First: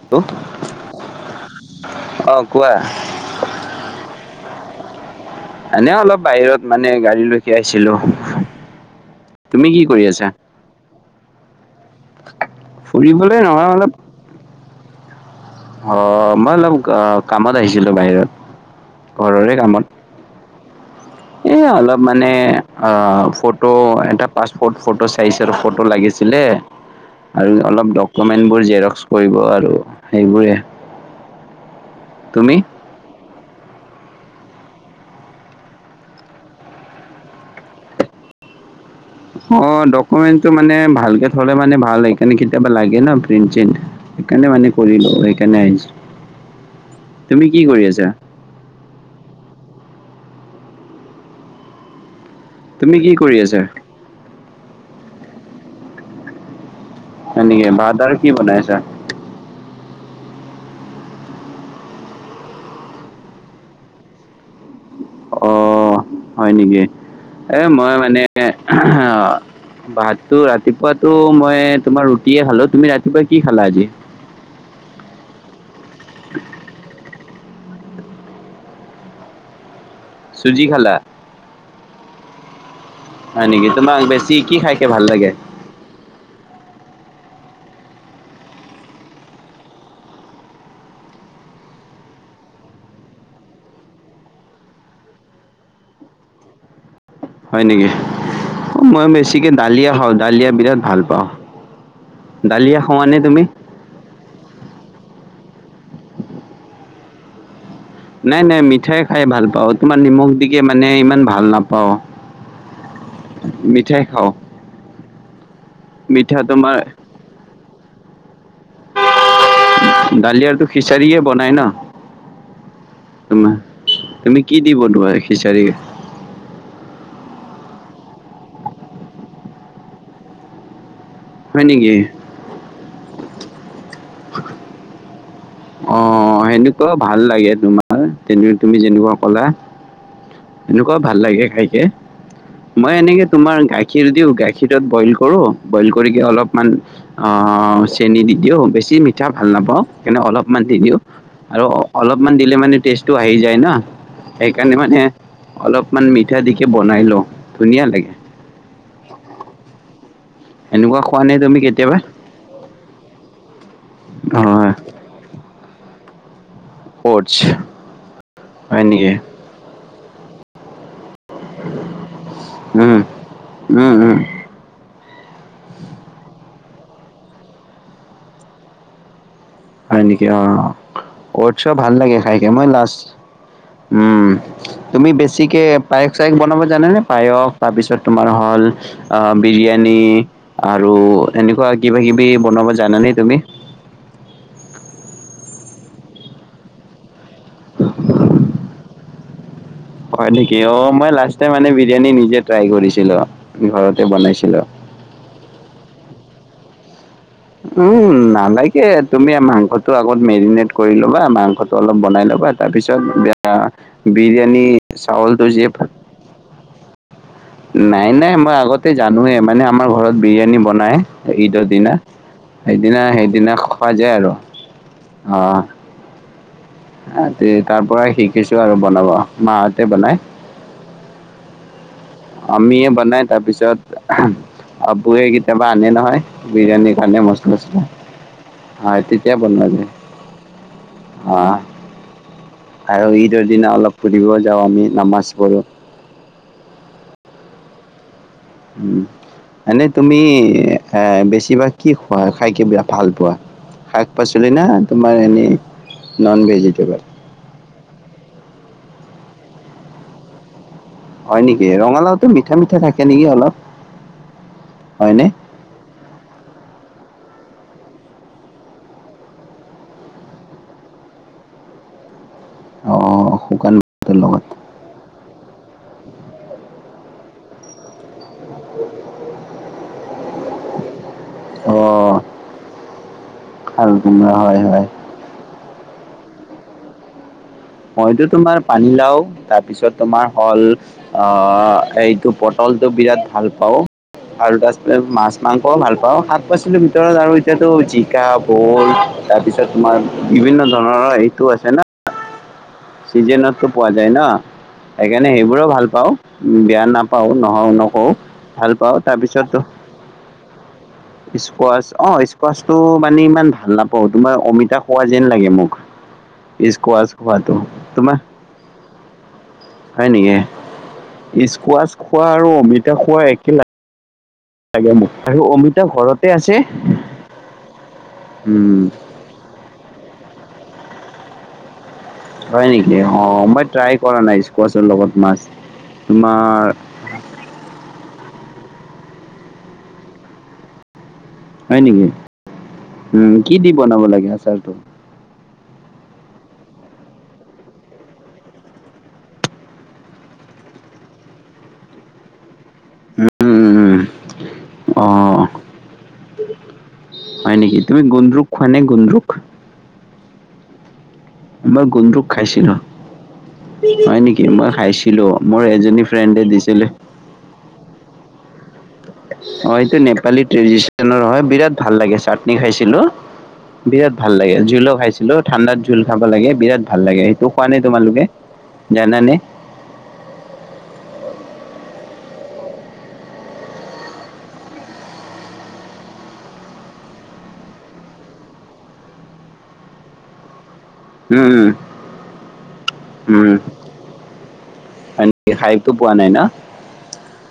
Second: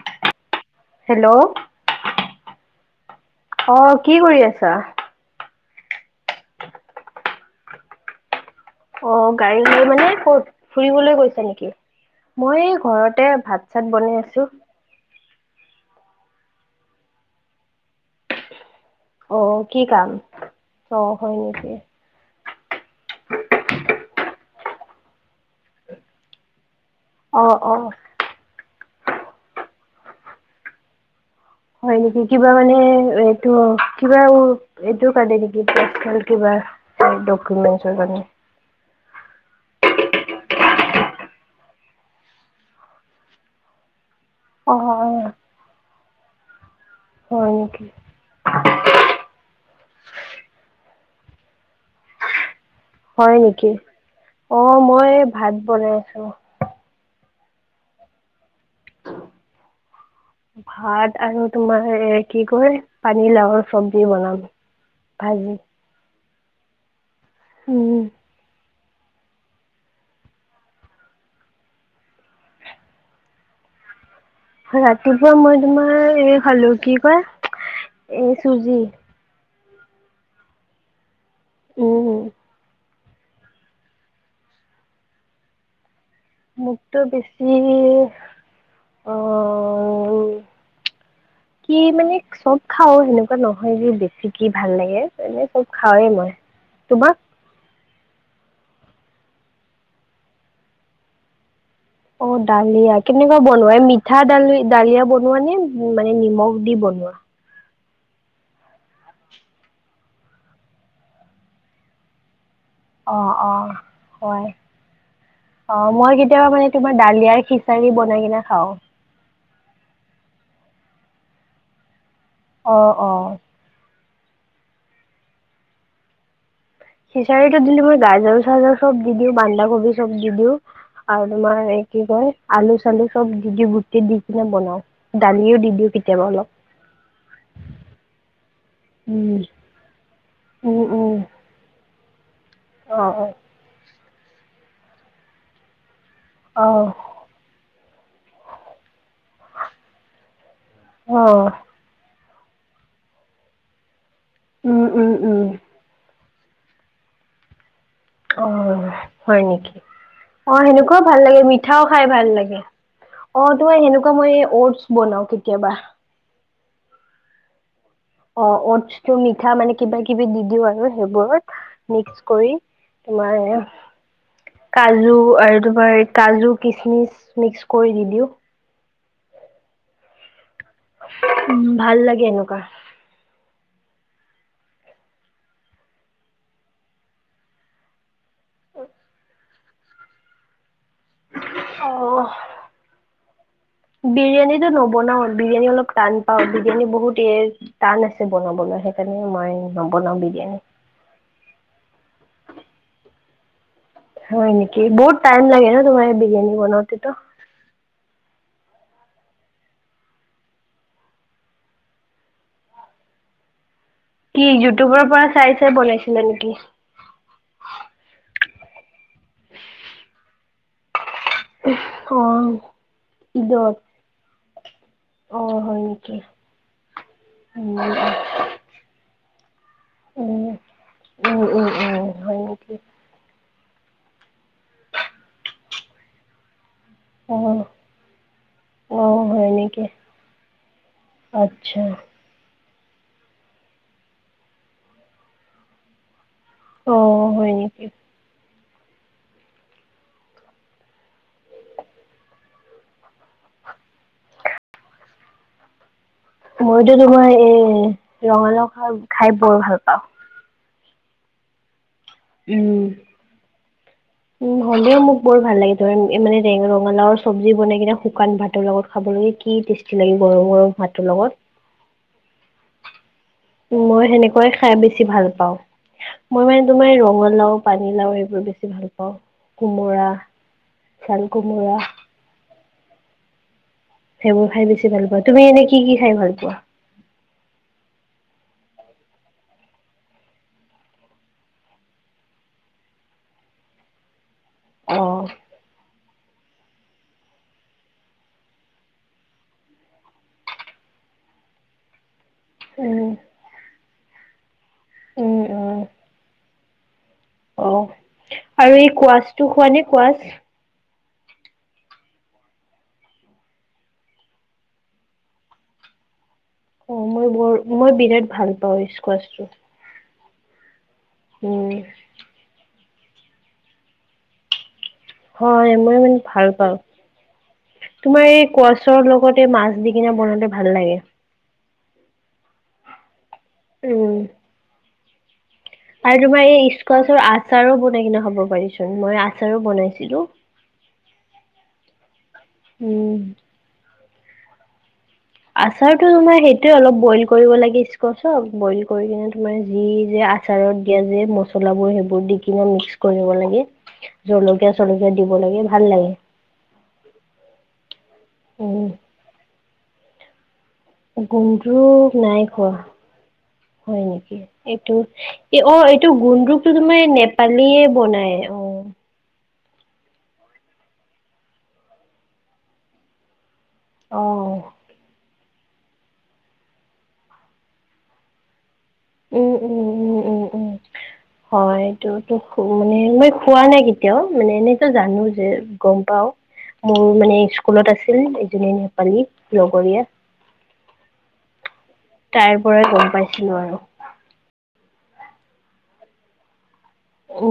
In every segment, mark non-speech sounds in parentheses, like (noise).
Hello hello অ', কোৱা অ', কি কৰি আছা এনে অলপ বাহিৰত মানে গাড়ীলৈকে আহিছিলোঁ অ', তুমি কি গাড়ীলৈ কৰি মানে আছা ক'ত ফুৰিবলৈ গৈছা নেকি মই ঘৰতে ফুৰিবলৈ ভাত নহয় অলপ চাত বনাই আছোঁ অ', মই অলপ অ' কামত আহিছিলোঁ, বাহিৰত ঘৰৰে অ', কি কামত কাম অ' হয় এই নেকি? অলপ মানে অ', ফটো এটা পাছপৰ্ট ফটো চাইজৰ ফটো লাগিছিলে (inaudible) আৰু অ অলপ ডকুমেন্টবোৰ জেৰক্স কৰিব আৰু সেইবোৰে হয় নেকি কিবা তুমি মানে এ টো কিবা এইটোৰ কাৰণে নেকি পেছহাল কিবা ডকুমেন্টৰ কাৰণে অ', ডকুমেণ্টটো মানে ভালকে থ'লে মানে ভাল সেইকাৰণে কেতিয়াবা লাগে ন প্ৰিন্ট চিন্ট সেইকাৰণে মানে অ অ। কৰিলো সেইকাৰণে আহিছো তুমি হয় কি নেকি? কৰি আছা তুমি কি হয় কৰি আছা নেকি, অ মই ভাত বনাই আছো হয় নেকি ভাত আৰু কি বনাইছা (unintelligible) ভাত আৰু তোমাৰ এ কি কয় পানীৰ লাওৰ চব্জি বনাম অ ভাজি। হয় নেকি এ মই উম মানে আহ ভাততো ৰাতিপুৱাতটো মই তোমাৰ ৰুটিয়ে খালো তুমি ৰাতিপুৱা কি খালা আজি ৰাতিপুৱা মই তোমাৰ এই খালো কি কয় এ চুজি চুজি খালা অঁ হয় নেকি তোমাক বেছি কি খাইকে ভাল লাগে মোকতো বেছি অ ওম কি মানে চব খাও সেনেকুৱা নহয় যে বেছি কি ভাল লাগে এনে চব খাওৱেই মই তোমাক হয় নেকি অ মই বেছিকে দালিয়ে খাওঁ দালিয়ে বিৰাট ভাল পাওঁ অ দালিয়া খোৱানে কেনেকুৱা তুমি বনোৱাই মি পিঠা দালি দালিয়া বনোৱা নে মানে নিমখ দি বনোৱা নাই নাই মিঠাই খাই ভাল পাওঁ তোমাৰ নিমখ দিকে মানে ইমান ভাল নাপাও অঁ অঁ খাওঁ হয় অ মই কেতিয়াবা মানে তোমাৰ দালিয়াৰ খিচাৰি বনাই কিনে খাওঁ দালিয়াটো খিচাৰিয়ে বনাই ন অ অ তোমাৰ তুমি কি দি বনোৱা খিচাৰি খিচাৰিটো দিলে মই গাজৰ চাজৰ চব দি দিওঁ বান্ধা কবি চব দি দিওঁ আৰু হয় তোমাৰ এই নেকি কি কয় আলু চালু চব দি দি গুটি দি কিনে বনাওঁ দালি উ দি দিওঁ অ কেতিয়াবা অলপ। সেনেকুৱা ভাল লাগে তোমাৰ তেনে তুমি যেনেকুৱা উম। ক'লা উম এনেকুৱাও উম ভাল লাগে খাইকে মই অ এনেকে অ তোমাৰ গাখীৰ দিওঁ গাখীৰত বইল কৰো বইল কৰি অলপ অ মান অ চেনি দি বেছি মিঠা ভাল নাপাওঁ এনে অলপ দি অ আৰু অলপমান দিলে মানে টেষ্টটো আহি যায় ন সেইকাৰণে উম মানে উম উম। অলপমান মিঠা দিকে বনাই লওঁ ধুনীয়া লাগে অ হয় নেকি অ সেনেকুৱাও এনেকুৱা ভাল খোৱা নে লাগে তুমি মিঠাও কেতিয়াবা খাই ভাল লাগে অ তোমাৰ সেনেকুৱা মই অ অটছ বনাওঁ কেতিয়াবা (inaudible) অ হয় নেকি অটছটো মিঠা মানে কিবা কিবি দিব আৰু সেইবোৰত মিক্স কৰি উম তোমাৰ উম উম কাজু আৰু তোমাৰ কাজু কিচমিচ মিক্স কৰি দি দিও হয় নেকি অ ট চ ভাল লাগে খাইকে মই লাষ্ট উম তুমি বেছিকে পায়স চায়স বনাব জানেনে পায়স তাৰপিছত তোমাৰ হল অ বিৰিয়ানী আৰু এনেকুৱা কিবা কিবি অ', বনাব জানানে তুমি বিৰিয়ানীটো নবনাও বিৰিয়ানী অলপ টান পাও বিৰিয়ানী বহুত এ টান আছে বনাবলৈ হে এনে ময় হয় নেকি অ মই লাষ্টাই মানে বিৰিয়ানী নিজে ট্ৰাই কৰিছিলো ঘৰতে হয় বনাইছিলো নেকি বহুত টাইম লাগে ন তোমাৰ বিয়ানী বনওঁতেটো উম নালাগে তুমি মাংসটো আগত মেৰিনেট কৰি ল'বা মাংসটো অলপ বনাই ল'বা তাৰপিছ এয়া কি বিৰিয়ানী ইউটিউবৰ পৰা চাউলতটো চাই যে (unintelligible) (unintelligible) নাই নাই মই আগতে জানোয়ে মানে আমাৰ ঘৰত বিৰিয়ানী বনাই ঈদৰ দিনা অ', সেইদিনা সেইদিনা ঈদত খোৱা যায় আৰু আহ থিকে আ ই তাৰ পৰাই শিকিছো আৰু বনাব মাহঁতে বনাই ওঁ, ওঁ ওঁ ওঁ। অম্মিয়ে বনাই তাৰপিছত আবুৱে কেতিয়াবা আনে নহয়। বিৰানি ৰান্ধে মচ অ', মচকে আ- অ', তেতিয়া হয় বনোৱা নেকি? যায়। আহ আচ্ছা আৰু ঈদৰ দিনা অলপ ফুৰিব যাওঁ। আমি নামাজ পঢ়োঁ অঁ -হয় নেকি? উম, এনে তুমি এ বেছিভাগ কি খোৱা? খাই কি বে ভাল পোৱা? শাক- পাচলি না? তোমাৰ এনেই নন মইতো ভেজিটেবল তোমাৰ এই ৰঙালাও শাক খাই বৰ ভাল পাওঁ। হয় নেকি? ৰঙালাওটো মিঠা মিঠা থাকে নেকি অলপ? উম, হ'লেও মোক হয়নে বৰ ভাল লাগে তোমাৰ এ মানে ৰে ৰঙালাওৰ চব্বজী বনাই কিনে শুকান ভাতৰ লগত খাবলে কি টেষ্ট লাগে গৰম গৰম ভাতৰ লগত। অঁ শুকান মই ভাতৰ লগত সেনেকুৱাই খাই বেছি ভাল পাওঁ। মই মানে তোমাৰ ৰঙালাও, পানীলাও এইবোৰ বেছি ভাল পাওঁ। কোমোৰা, চালকোমোৰা। অঁ আৰু কোমোৰা সেইবোৰ হয় খাই হয় বেছি ভাল পাওঁ। তুমি এনে কি কি খাই ভাল পোৱা? মইতো তোমাৰ পানীলাও তাৰপিছত তোমাৰ হ'ল আ এইটো পটলটো বিৰাট ভাল পাওঁ। আৰু অ তাৰপিছতে মাছ -মাংসও ভাল পাওঁ। শাক - পাচ লিৰ ভিতৰত আৰু এতিয়াতো জিকা, ভুল তাৰপিছত তোমাৰ বিভিন্ন ধৰণৰ এইটো আছে না - উম চিজেনটো পোৱা যায় ন'? সেইকাৰণে উম সেইবোৰো উম ভাল পাওঁ। বেয়া নাপাওঁ নহওঁ অ নকও। আৰু ভাল এই পাওঁ কোৱাচটো তাৰপিছতো খোৱা নে কোৱাচ স্কোৱাচ অঁ স্কোৱাচটো মানে ইমান ভাল নাপাওঁ। তোমাৰ অমিতা খোৱা যেন লাগে মোক। উ স্কুৱাজ মই বৰ- মই বিৰাট ভাল পাওঁ স্কোৱাচটো। হয় নেকি? উম স্কোৱাচ খোৱা আৰু অমিতা খোৱা একে লাগ্ লাগে মোক। হয় অমিতা মই মানে ঘৰতে ভাল আছে পাওঁ। তোমাৰ এই উম স্কুৱাছৰ লগত তে মাছ দিকিনে বনালে ভাল লাগে। হয় নেকি? অঁ মই ট্ৰাই কৰা নাই স্কোৱাচৰ লগত মাছ। তাৰ তোমাৰ এই স্কোৱাচৰ আচাৰো বনাই কিনে খাব পাৰিচোন। মই আচাৰো বনাইছিলোঁ। হয় নেকি? উম, কি দি বনাব লাগে আচাৰটো? আচাৰতো তোমাৰ সেইটোৱে অলপ বইল কৰিব লাগে স্কচক। বইল কৰি কিনে তোমাৰ যি যে আচাৰত দিয়া যে মচলাবোৰ সেইবোৰ দি কিনে মিক্স কৰিব উম লাগে উম উম জলকীয়া- অ চলকীয়া দিব লাগে ভাল লাগে। হয় নেকি? তুমি গোণ্ড্ৰুক খোৱা নে উম গোণ্ড্ৰুক? মই গুন্দ্ৰুক্ গুন্দৰুক নাই খোৱা। খাইছিলোঁ হয় হয় নেকি? মই খাইছিলোঁ মোৰ এইটো অ এজনী এইটো ফ্ৰেণ্ডে গুণ্ড্ৰুক্ দিছিলে তোমাৰ নেপ নেপালীয়ে বনায় অঁ। অঁ এইটো নেপালীৰ ট্ৰেডিচনেল হয় বিৰাট ভাল লাগে চাটনি খাইছিলোঁ। বিৰাট অ ভাল লাগে ঝুলো খাইছিলোঁ। ঠাণ্ডাত জোল খাব লাগে বিৰাট ভাল লাগে সেইটো খোৱা নে তোমালোকে জানা নে উম উম উম উম হয় এইটো তো মানে মই খোৱা নাই কেতিয়াও মানে এনেতো জানো যে গম পাওঁ মোৰ মানে স্কুলত আছিল এজনী নেপালী লগৰীয়া উম, তাইৰ পৰাই গম পাইছিলোঁ আৰু সেনেকে খাইতো পোৱা নাই ন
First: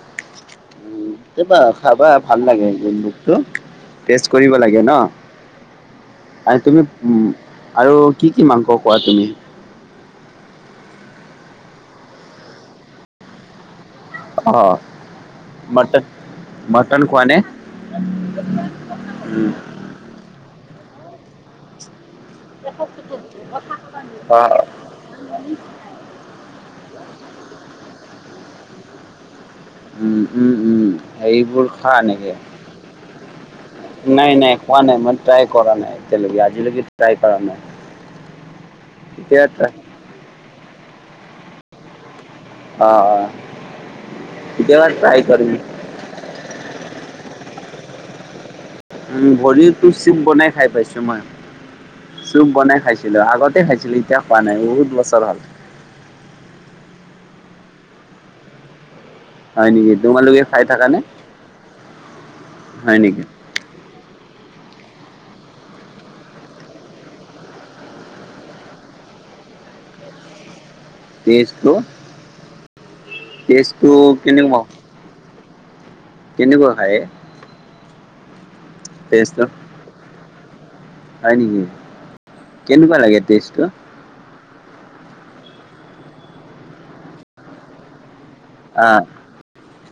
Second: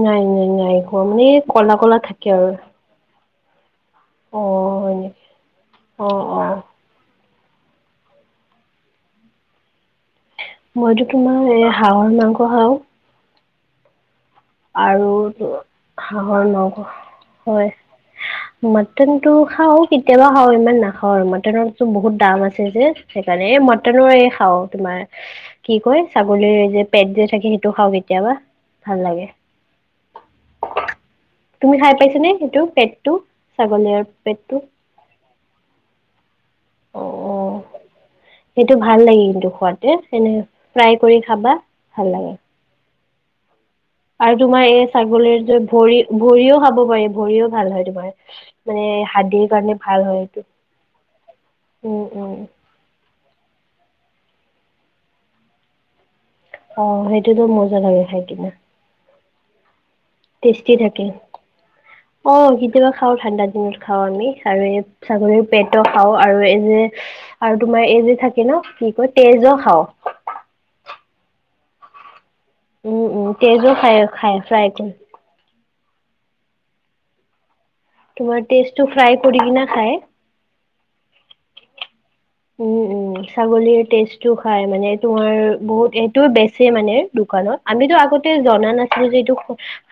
নাই নাই নাই খোৱা মানে কেতিয়াবা কলা কলা খাবা থাকে ভাল আৰু লাগে সেইটো তো টৈজ অ কৰিব লাগে ন হয় নেকি অ অ মানে তুমি আৰু কি কি মাংস খোৱা তুমি মইতো তোমাৰ এ হাঁহৰ মাংস খাওঁ অ' আৰু মটন হাঁহৰ নগ মটন খোৱা নে? হয় হা মটন টো উম, খাওঁ কেতিয়াবা খাওঁ ইমান নাখাওঁ আৰু মাটনতো বহুত দাম আছে যে সেইকাৰণে এই মাটনৰ এই খাওঁ অ' তোমাৰ কি কয় ছাগলীৰ যে পেট যে থাকে সেইটো খাওঁ কেতিয়াবা ভাল লাগে উম উম উম সেইবোৰ তুমি খাই খাওঁ পাইছানে নেকি সেইটো পেটটো ছাগলীৰ নাই নাই পেটটো খোৱা নাই মই ট্ৰাই কৰা নাই এতিয়া লৈকে আজিলৈকে অ ট্ৰাই অ কৰা নাই এতিয়া ট্ৰাই এ কেনে ফ্ৰাই কৰি খাবা ভাল লাগে অহ অহ আৰু তোমাৰ এই ছাগলীৰ যে ভৰি ভৰিও খাব পাৰি ভৰিও ভাল হয় তোমাৰ মানে উম হাৰ্ডিৰ কাৰণে ভৰিতো ভাল চুপ হয় এইটো বনাই খাই পাইছো মই উম উম চুপ বনাই খাইছোঁ কিন্তু আগতে খাইছিলোঁ এতিয়া খোৱা নাই বহুত বছৰ ‌হল‌ অহ সেইটোতো মজা লাগে খাই কিনে হয় নেকি তোমালোক টেষ্টি থাকে অহ কেতিয়াবা হয় খাওঁ নেকি ঠাণ্ডা দিনত খাওঁ আমি আৰু এই ছাগলীৰ পেটু খাওঁ আৰু এই যে আৰু তোমাৰ এই যে থাকে ন কি কয় তেজো খাওঁ তেজটো উম, উম, তেজো তেজটো খাই খাই কেনেকুৱা ফ্ৰাই কৰি কেনেকুৱা খায় তোমাৰ টেষ্টটো ফ্ৰাই কৰি টেষ্টটো কিনে খাই হয় নেকি কেনেকুৱা লাগে টেষ্টটো সেইটো খাই মানে তোমাৰ বহুত সেইটো বেছি মানে দোকানত আমিতো আগতে আগতে‌ জনা আ নাছিলো যে এইটো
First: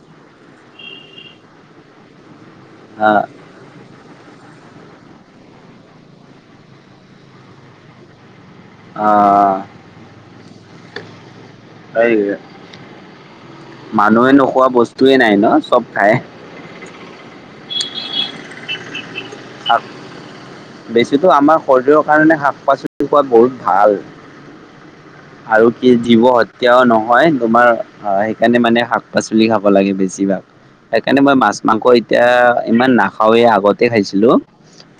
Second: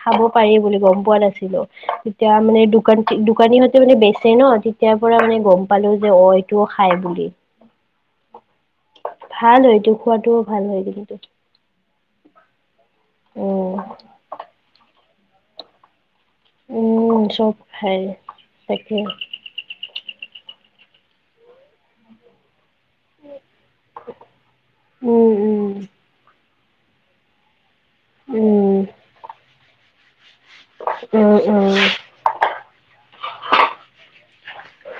খাব পাৰি বুলি গম পোৱা নাছিলো এতিয়া মানে‌এইটো দোকান আ দোকানীহঁতে মানে বেছে ন তেতিয়া পৰা মানে গম পালো যে অ এইটো খাই বুলি আ ভাল হয় এইটো খোৱাতটোও ভাল হয় কিন্তু হয় উম। মানুহে নোখোৱা বস্তুয়ে নাই ন চব খাই উম চব খাই তাকে শাক বেছিতো আমাৰ শৰীৰৰ কাৰণে শাক পাচলি ৰাতিপুৱা বহুত ভাল উম আৰু উম। কি জীৱ এতিয়াও নহয় তোমাৰ অহ সেইকাৰণে উম মানে শাক পাচলি খাব লাগে বেছিভাগ সেইকাৰণে উম মই মাছ উম মাংস এতিয়া ইমান নাখাওঁৱেই আগতে খাই দিলো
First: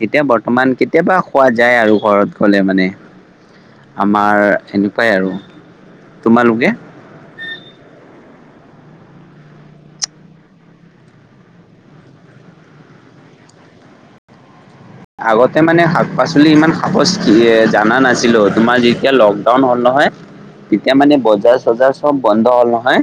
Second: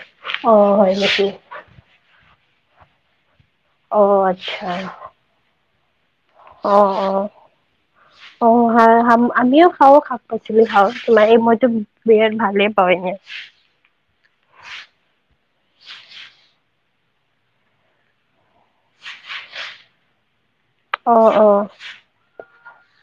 এতিয়া অ বৰ্তমান হয় কেতিয়াবা নেকি? খোৱা যায় আৰু ঘৰত গলে মানে অ আমাৰ আচ্ছা সেনেকুৱাই আৰু তোমালোকে অহ অহ অ আমিও খাওঁ শাক-পাচলি খাওঁ। মানে মইতো বিৰাট ভালে পাওঁ এনে। আগতে মানে শাক-পাচলি ইমান সাপজ জানা নাছিলো। তোমাৰ যেতিয়া লকডাউন হ'ল নহয় (unintelligible) তেতিয়া মানে অ বজাৰ চজাৰ চব বন্ধ হ'ল নহয়,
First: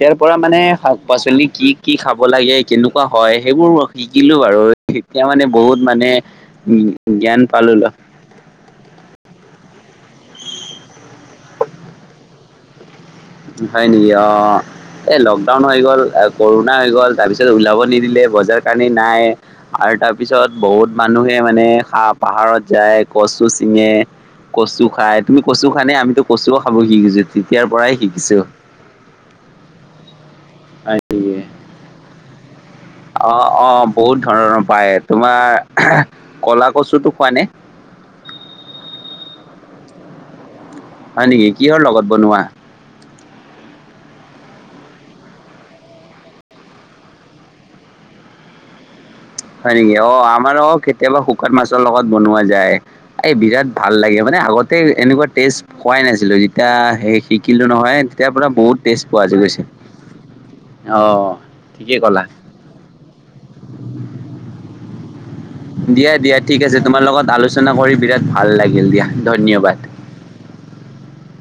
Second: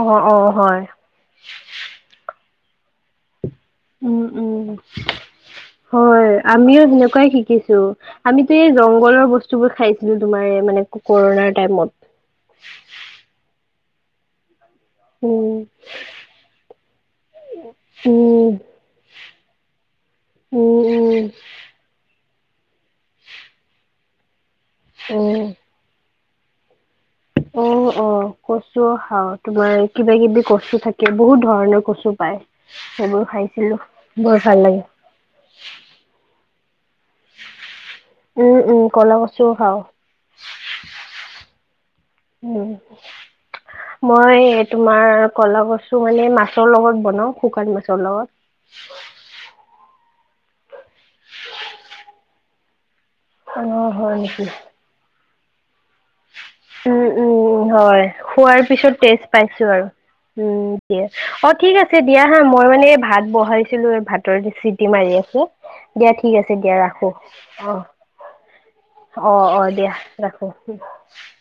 অ পৰা অ মানে হয় শাক-পাচলি কি কি খাব লাগে, কেনেকুৱা হয়? সেইবোৰ উম শিকিলো বাৰু। উম এতিয়া মানে বহুত মানে হয় উ জ্ঞান পালোল। আমিতে জংঘলৰ বস্তুবোৰ খাইছিলো, তোমাৰ মানে কৰণাৰ টাইমত। হয় নেকি? অ, এই উম লকডাউন হৈ গ'ল কৰুণা হৈ গ'ল, তাৰ পিছত ওলাব নিদিলে, উম বজাৰ কানি নাই। আৰু তাৰ পিছত উম বহুত উম মানুহে মানে পাহাৰত যায় কচু চিঙে, কচু খাই, উম, তুমি কচু খোৱানে? আমিতো কচুও খাব শিকিছো, তেতিয়াৰ অ', পৰাই অ শিকি কচুও খাওঁ! তোমাৰ কিবা-কিবি কচু হয় থাকে, নেকি বহুত ধৰণৰ কচু পায়। সেইবোৰ অ, অ খাইছিলোঁ বহুত বৰ ভাল ধৰণৰ লাগে পায়। তোমাৰ কলা কচুটো খোৱানে? উম, উম ক'লা কচুও খাও। হয় নেকি, কিহৰ লগত বনোৱা? উম! মই, তোমাৰ ক'লা কচু মানে মাছৰ লগত বনাও শুকান মাছৰ লগত। হয় নেকি? অ আমাৰো কেতিয়াবা শুকান মাছৰ লগত বনোৱা যায়। এই বিৰাট অ', ভাল হয় লাগে। মানে নেকি? আগতে এনেকুৱা টেষ্ট খোৱাই নাছিলো। এতিয়া উম, সেই উম, শিকিলো নহয় হয় তেতিয়াৰ পৰা খোৱাৰ বহুত পিছত টেষ্ট পোৱা পাইছোঁ গৈছে। আৰু। উম দিয়া! অ ঠিক আছে ঠিকেই ক'লা দিয়া হা। মই মানে এই ভাত বহাইছিলো, এই ভাতৰ চিটি মাৰি আছে। দিয়া ঠিক আছে দিয়া তোমাৰ ৰাখো। লগত আলোচনা অ, কৰি বিৰাট ভাল লাগিল দিয়া অ, অ ধন্যবাদ। দিয়া ৰাখো। (unintelligible)